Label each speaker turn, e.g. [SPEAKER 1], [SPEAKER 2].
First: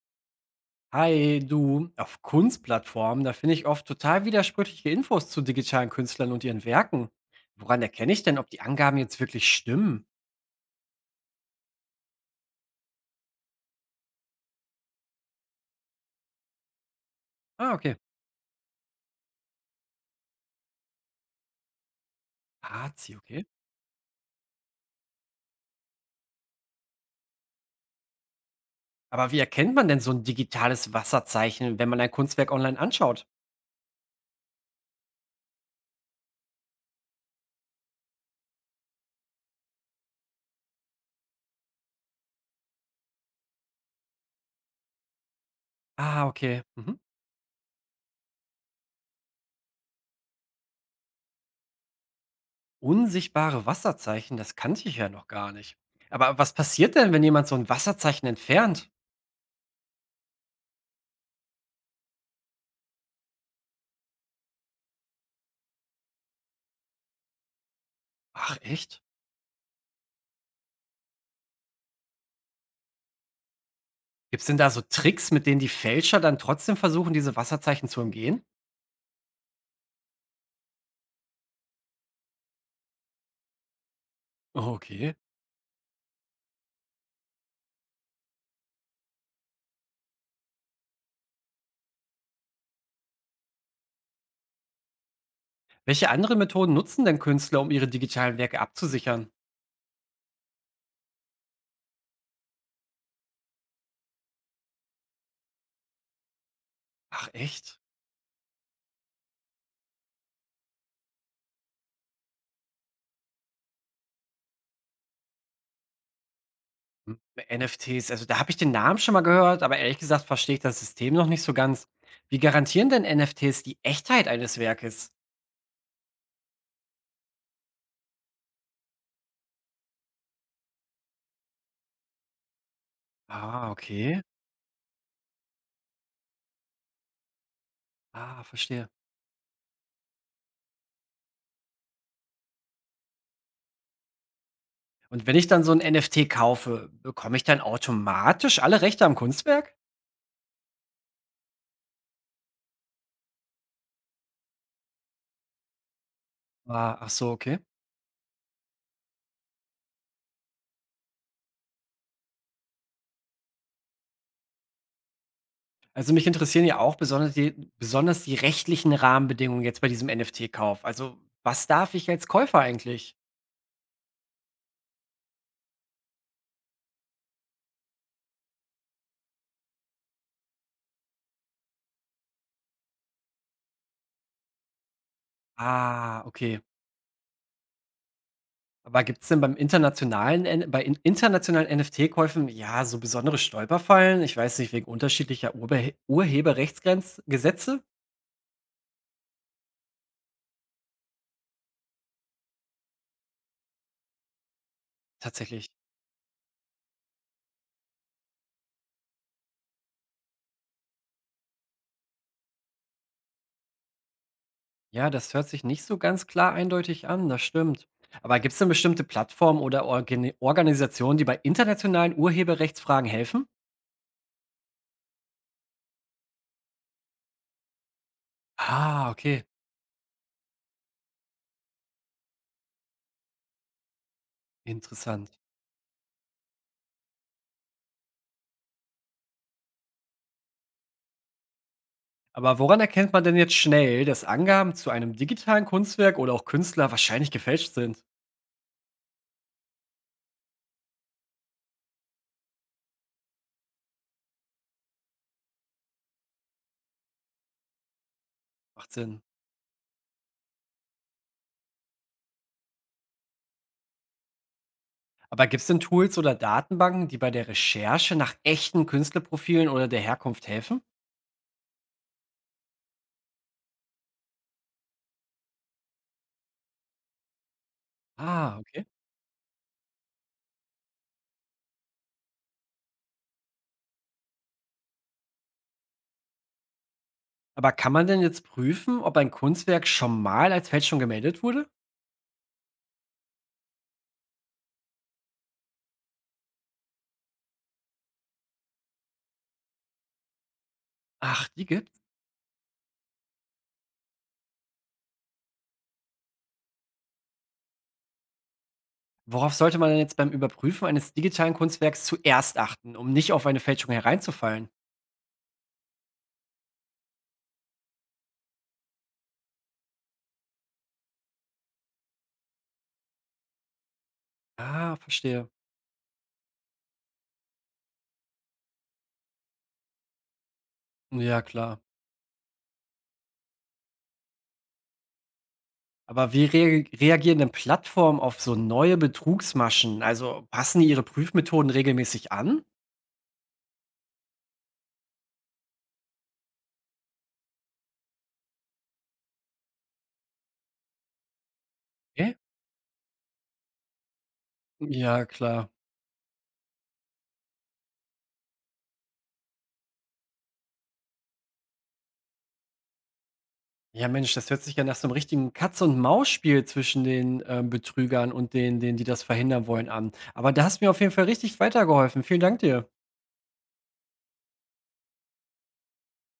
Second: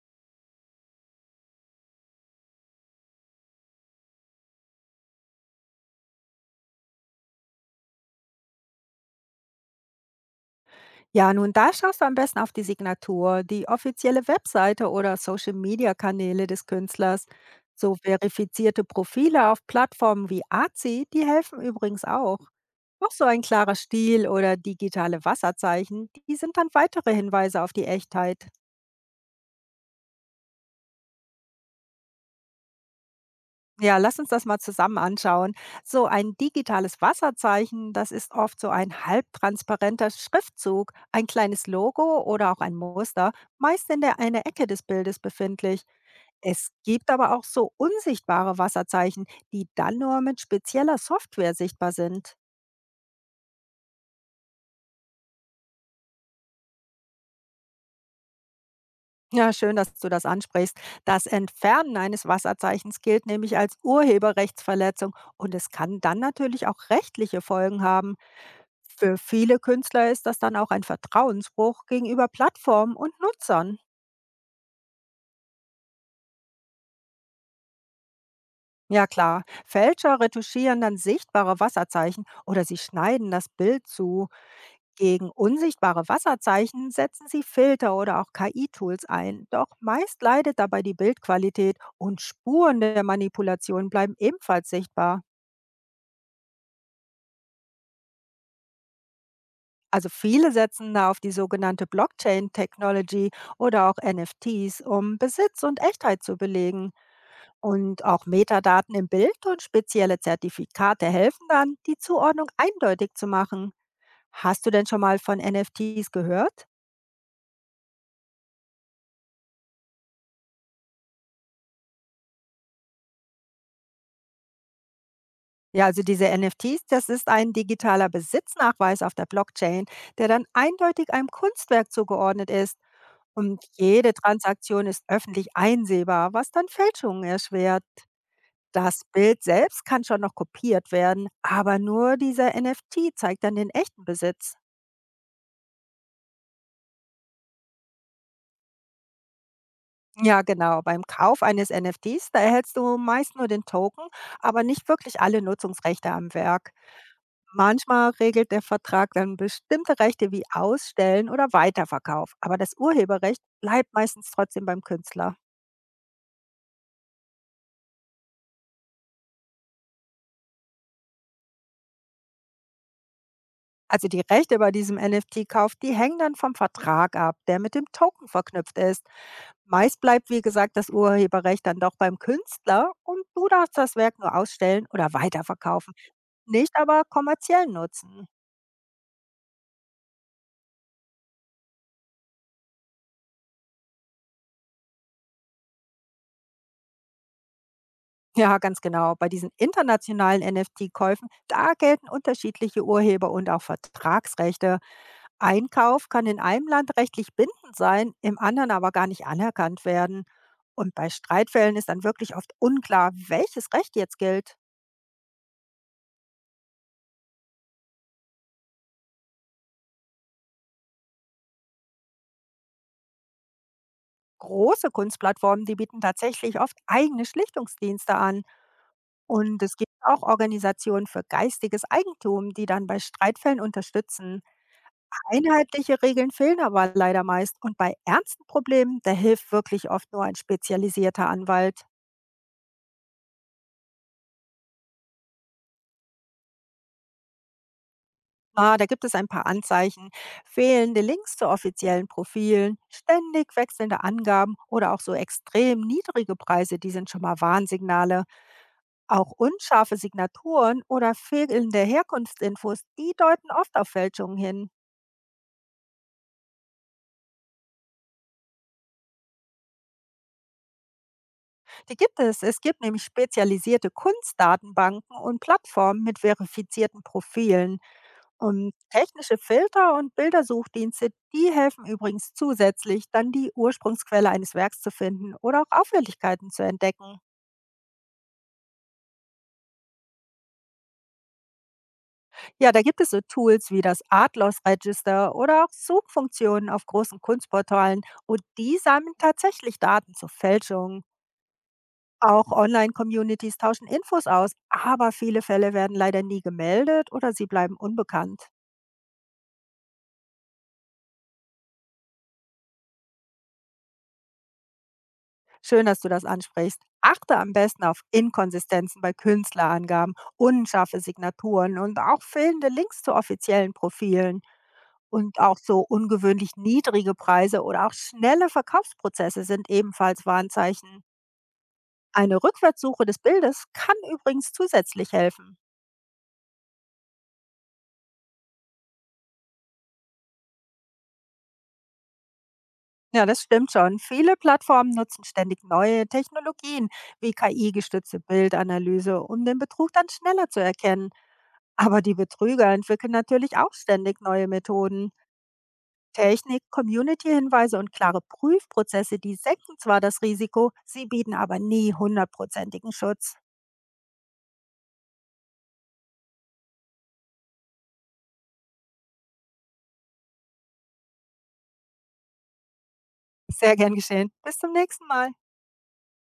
[SPEAKER 1] Hi, du, auf Kunstplattformen, da finde ich oft total widersprüchliche Infos zu digitalen Künstlern und ihren Werken. Woran erkenne ich denn, ob die Angaben jetzt wirklich stimmen?
[SPEAKER 2] Ja, nun da schaust du am besten auf die Signatur, die offizielle Webseite oder Social-Media-Kanäle des Künstlers.
[SPEAKER 1] Ah,
[SPEAKER 2] So
[SPEAKER 1] okay.
[SPEAKER 2] verifizierte Profile auf Plattformen wie Azi, die helfen übrigens auch. Auch
[SPEAKER 1] Pazi,
[SPEAKER 2] so ein
[SPEAKER 1] okay.
[SPEAKER 2] klarer Stil oder digitale Wasserzeichen, die sind dann weitere Hinweise auf die Echtheit.
[SPEAKER 1] Aber wie erkennt man denn so ein digitales Wasserzeichen, wenn man ein Kunstwerk online anschaut?
[SPEAKER 2] Ja, lass uns das mal zusammen anschauen. So ein digitales Wasserzeichen, das ist oft so ein halbtransparenter Schriftzug, ein kleines Logo oder auch ein Muster, meist in der eine Ecke des Bildes befindlich.
[SPEAKER 1] Ah, okay.
[SPEAKER 2] Es
[SPEAKER 1] Mhm.
[SPEAKER 2] gibt aber auch so unsichtbare Wasserzeichen, die dann nur mit spezieller Software sichtbar sind.
[SPEAKER 1] Unsichtbare Wasserzeichen, das kannte ich ja noch gar nicht. Aber was passiert denn, wenn jemand so ein Wasserzeichen entfernt?
[SPEAKER 2] Ja, schön, dass du das ansprichst. Das Entfernen eines Wasserzeichens gilt nämlich als Urheberrechtsverletzung und es kann dann natürlich auch rechtliche Folgen haben.
[SPEAKER 1] Ach, echt?
[SPEAKER 2] Für viele Künstler ist das dann auch ein Vertrauensbruch gegenüber Plattformen und Nutzern.
[SPEAKER 1] Gibt es denn da so Tricks, mit denen die Fälscher dann trotzdem versuchen, diese Wasserzeichen zu umgehen?
[SPEAKER 2] Ja klar, Fälscher retuschieren dann sichtbare Wasserzeichen oder sie schneiden das Bild zu.
[SPEAKER 1] Okay.
[SPEAKER 2] Gegen unsichtbare Wasserzeichen setzen sie Filter oder auch KI-Tools ein. Doch meist leidet dabei die Bildqualität und Spuren der Manipulation bleiben ebenfalls sichtbar.
[SPEAKER 1] Welche anderen Methoden nutzen denn Künstler, um ihre digitalen Werke abzusichern?
[SPEAKER 2] Also viele setzen da auf die sogenannte Blockchain-Technology oder auch NFTs, um Besitz und Echtheit zu belegen.
[SPEAKER 1] Ach echt?
[SPEAKER 2] Und auch Metadaten im Bild und spezielle Zertifikate helfen dann, die Zuordnung eindeutig zu machen. Hast du denn schon mal von NFTs gehört?
[SPEAKER 1] Hm, NFTs, also da habe ich den Namen schon mal gehört, aber ehrlich gesagt verstehe ich das System noch nicht so ganz. Wie garantieren denn NFTs die Echtheit eines Werkes?
[SPEAKER 2] Ja, also diese NFTs, das ist ein digitaler Besitznachweis auf der Blockchain, der dann eindeutig einem Kunstwerk zugeordnet ist. Und
[SPEAKER 1] Ah,
[SPEAKER 2] jede
[SPEAKER 1] okay.
[SPEAKER 2] Transaktion ist öffentlich einsehbar, was dann Fälschungen erschwert.
[SPEAKER 1] Ah, verstehe.
[SPEAKER 2] Das Bild selbst kann schon noch kopiert werden, aber nur dieser NFT zeigt dann den echten Besitz.
[SPEAKER 1] Und wenn ich dann so ein NFT kaufe, bekomme ich dann automatisch alle Rechte am Kunstwerk?
[SPEAKER 2] Ja, genau. Beim Kauf eines NFTs, da erhältst du meist nur den Token, aber nicht wirklich alle Nutzungsrechte am Werk.
[SPEAKER 1] Ah, ach so, okay.
[SPEAKER 2] Manchmal regelt der Vertrag dann bestimmte Rechte wie Ausstellen oder Weiterverkauf, aber das Urheberrecht bleibt meistens trotzdem beim Künstler.
[SPEAKER 1] Also mich interessieren ja auch besonders die rechtlichen Rahmenbedingungen jetzt bei diesem NFT-Kauf. Also was darf ich als Käufer eigentlich?
[SPEAKER 2] Also die Rechte bei diesem NFT-Kauf, die hängen dann vom Vertrag ab, der mit dem Token verknüpft ist. Meist bleibt, wie gesagt, das Urheberrecht dann doch beim Künstler und du darfst das Werk nur ausstellen oder weiterverkaufen,
[SPEAKER 1] Ah, okay.
[SPEAKER 2] nicht aber kommerziell nutzen.
[SPEAKER 1] Aber gibt es denn beim internationalen N bei in internationalen NFT-Käufen, ja, so besondere Stolperfallen? Ich weiß nicht, wegen unterschiedlicher Urbe Urheberrechtsgrenz.
[SPEAKER 2] Ja, ganz genau. Bei diesen internationalen NFT-Käufen, da gelten unterschiedliche Urheber- und auch Vertragsrechte.
[SPEAKER 1] Tatsächlich.
[SPEAKER 2] Einkauf kann in einem Land rechtlich bindend sein, im anderen aber gar nicht anerkannt werden. Und bei Streitfällen ist dann wirklich oft unklar, welches Recht jetzt gilt.
[SPEAKER 1] Ja, das hört sich nicht so ganz klar eindeutig an, das stimmt. Aber gibt es denn bestimmte Plattformen oder Organisationen, die bei internationalen Urheberrechtsfragen helfen?
[SPEAKER 2] Große Kunstplattformen, die bieten tatsächlich oft eigene Schlichtungsdienste an.
[SPEAKER 1] Ah, okay,
[SPEAKER 2] Und es gibt auch Organisationen für geistiges Eigentum, die dann bei Streitfällen unterstützen.
[SPEAKER 1] interessant.
[SPEAKER 2] Einheitliche Regeln fehlen aber leider meist. Und bei ernsten Problemen, da hilft wirklich oft nur ein spezialisierter Anwalt.
[SPEAKER 1] Aber woran erkennt man denn jetzt schnell, dass Angaben zu einem digitalen Kunstwerk oder auch Künstler wahrscheinlich gefälscht sind?
[SPEAKER 2] Ah, da gibt es ein paar Anzeichen. Fehlende Links zu offiziellen Profilen, ständig wechselnde Angaben oder auch so extrem niedrige Preise, die sind schon mal Warnsignale.
[SPEAKER 1] Macht Sinn.
[SPEAKER 2] Auch unscharfe Signaturen oder fehlende Herkunftsinfos, die deuten oft auf Fälschungen hin.
[SPEAKER 1] Aber gibt es denn Tools oder Datenbanken, die bei der Recherche nach echten Künstlerprofilen oder der Herkunft helfen?
[SPEAKER 2] Die gibt es. Es gibt nämlich spezialisierte Kunstdatenbanken und Plattformen mit verifizierten Profilen.
[SPEAKER 1] Ah,
[SPEAKER 2] Und
[SPEAKER 1] okay.
[SPEAKER 2] technische Filter und Bildersuchdienste, die helfen übrigens zusätzlich, dann die Ursprungsquelle eines Werks zu finden oder auch Auffälligkeiten zu entdecken.
[SPEAKER 1] Aber kann man denn jetzt prüfen, ob ein Kunstwerk schon mal als Fälschung gemeldet wurde?
[SPEAKER 2] Ja, da gibt es so Tools wie das Art Loss Register oder auch Suchfunktionen auf großen Kunstportalen und die sammeln tatsächlich Daten zu Fälschungen.
[SPEAKER 1] Ach, die gibt's.
[SPEAKER 2] Auch Online-Communities tauschen Infos aus, aber viele Fälle werden leider nie gemeldet oder sie bleiben unbekannt.
[SPEAKER 1] Worauf sollte man denn jetzt beim Überprüfen eines digitalen Kunstwerks zuerst achten, um nicht auf eine Fälschung hereinzufallen?
[SPEAKER 2] Schön, dass du das ansprichst. Achte am besten auf Inkonsistenzen bei Künstlerangaben, unscharfe Signaturen und auch fehlende Links zu offiziellen Profilen.
[SPEAKER 1] Ah,
[SPEAKER 2] Und
[SPEAKER 1] verstehe.
[SPEAKER 2] auch so ungewöhnlich niedrige Preise oder auch schnelle Verkaufsprozesse sind ebenfalls Warnzeichen.
[SPEAKER 1] Ja, klar.
[SPEAKER 2] Eine Rückwärtssuche des Bildes kann übrigens zusätzlich helfen.
[SPEAKER 1] Aber wie reagieren denn Plattformen auf so neue Betrugsmaschen? Also passen die ihre Prüfmethoden regelmäßig an?
[SPEAKER 2] Ja, das stimmt schon. Viele Plattformen nutzen ständig neue Technologien wie KI-gestützte Bildanalyse, um den Betrug dann schneller zu erkennen. Aber die
[SPEAKER 1] Okay.
[SPEAKER 2] Betrüger entwickeln natürlich auch ständig neue Methoden.
[SPEAKER 1] Ja, klar.
[SPEAKER 2] Technik, Community-Hinweise und klare Prüfprozesse, die senken zwar das Risiko, sie bieten aber nie hundertprozentigen Schutz.
[SPEAKER 1] Ja, Mensch, das hört sich ja nach so einem richtigen Katz-und-Maus-Spiel zwischen den, Betrügern und denen, die das verhindern wollen, an. Aber da hast du mir auf jeden Fall richtig weitergeholfen. Vielen Dank dir.
[SPEAKER 2] Sehr gern geschehen. Bis zum nächsten Mal.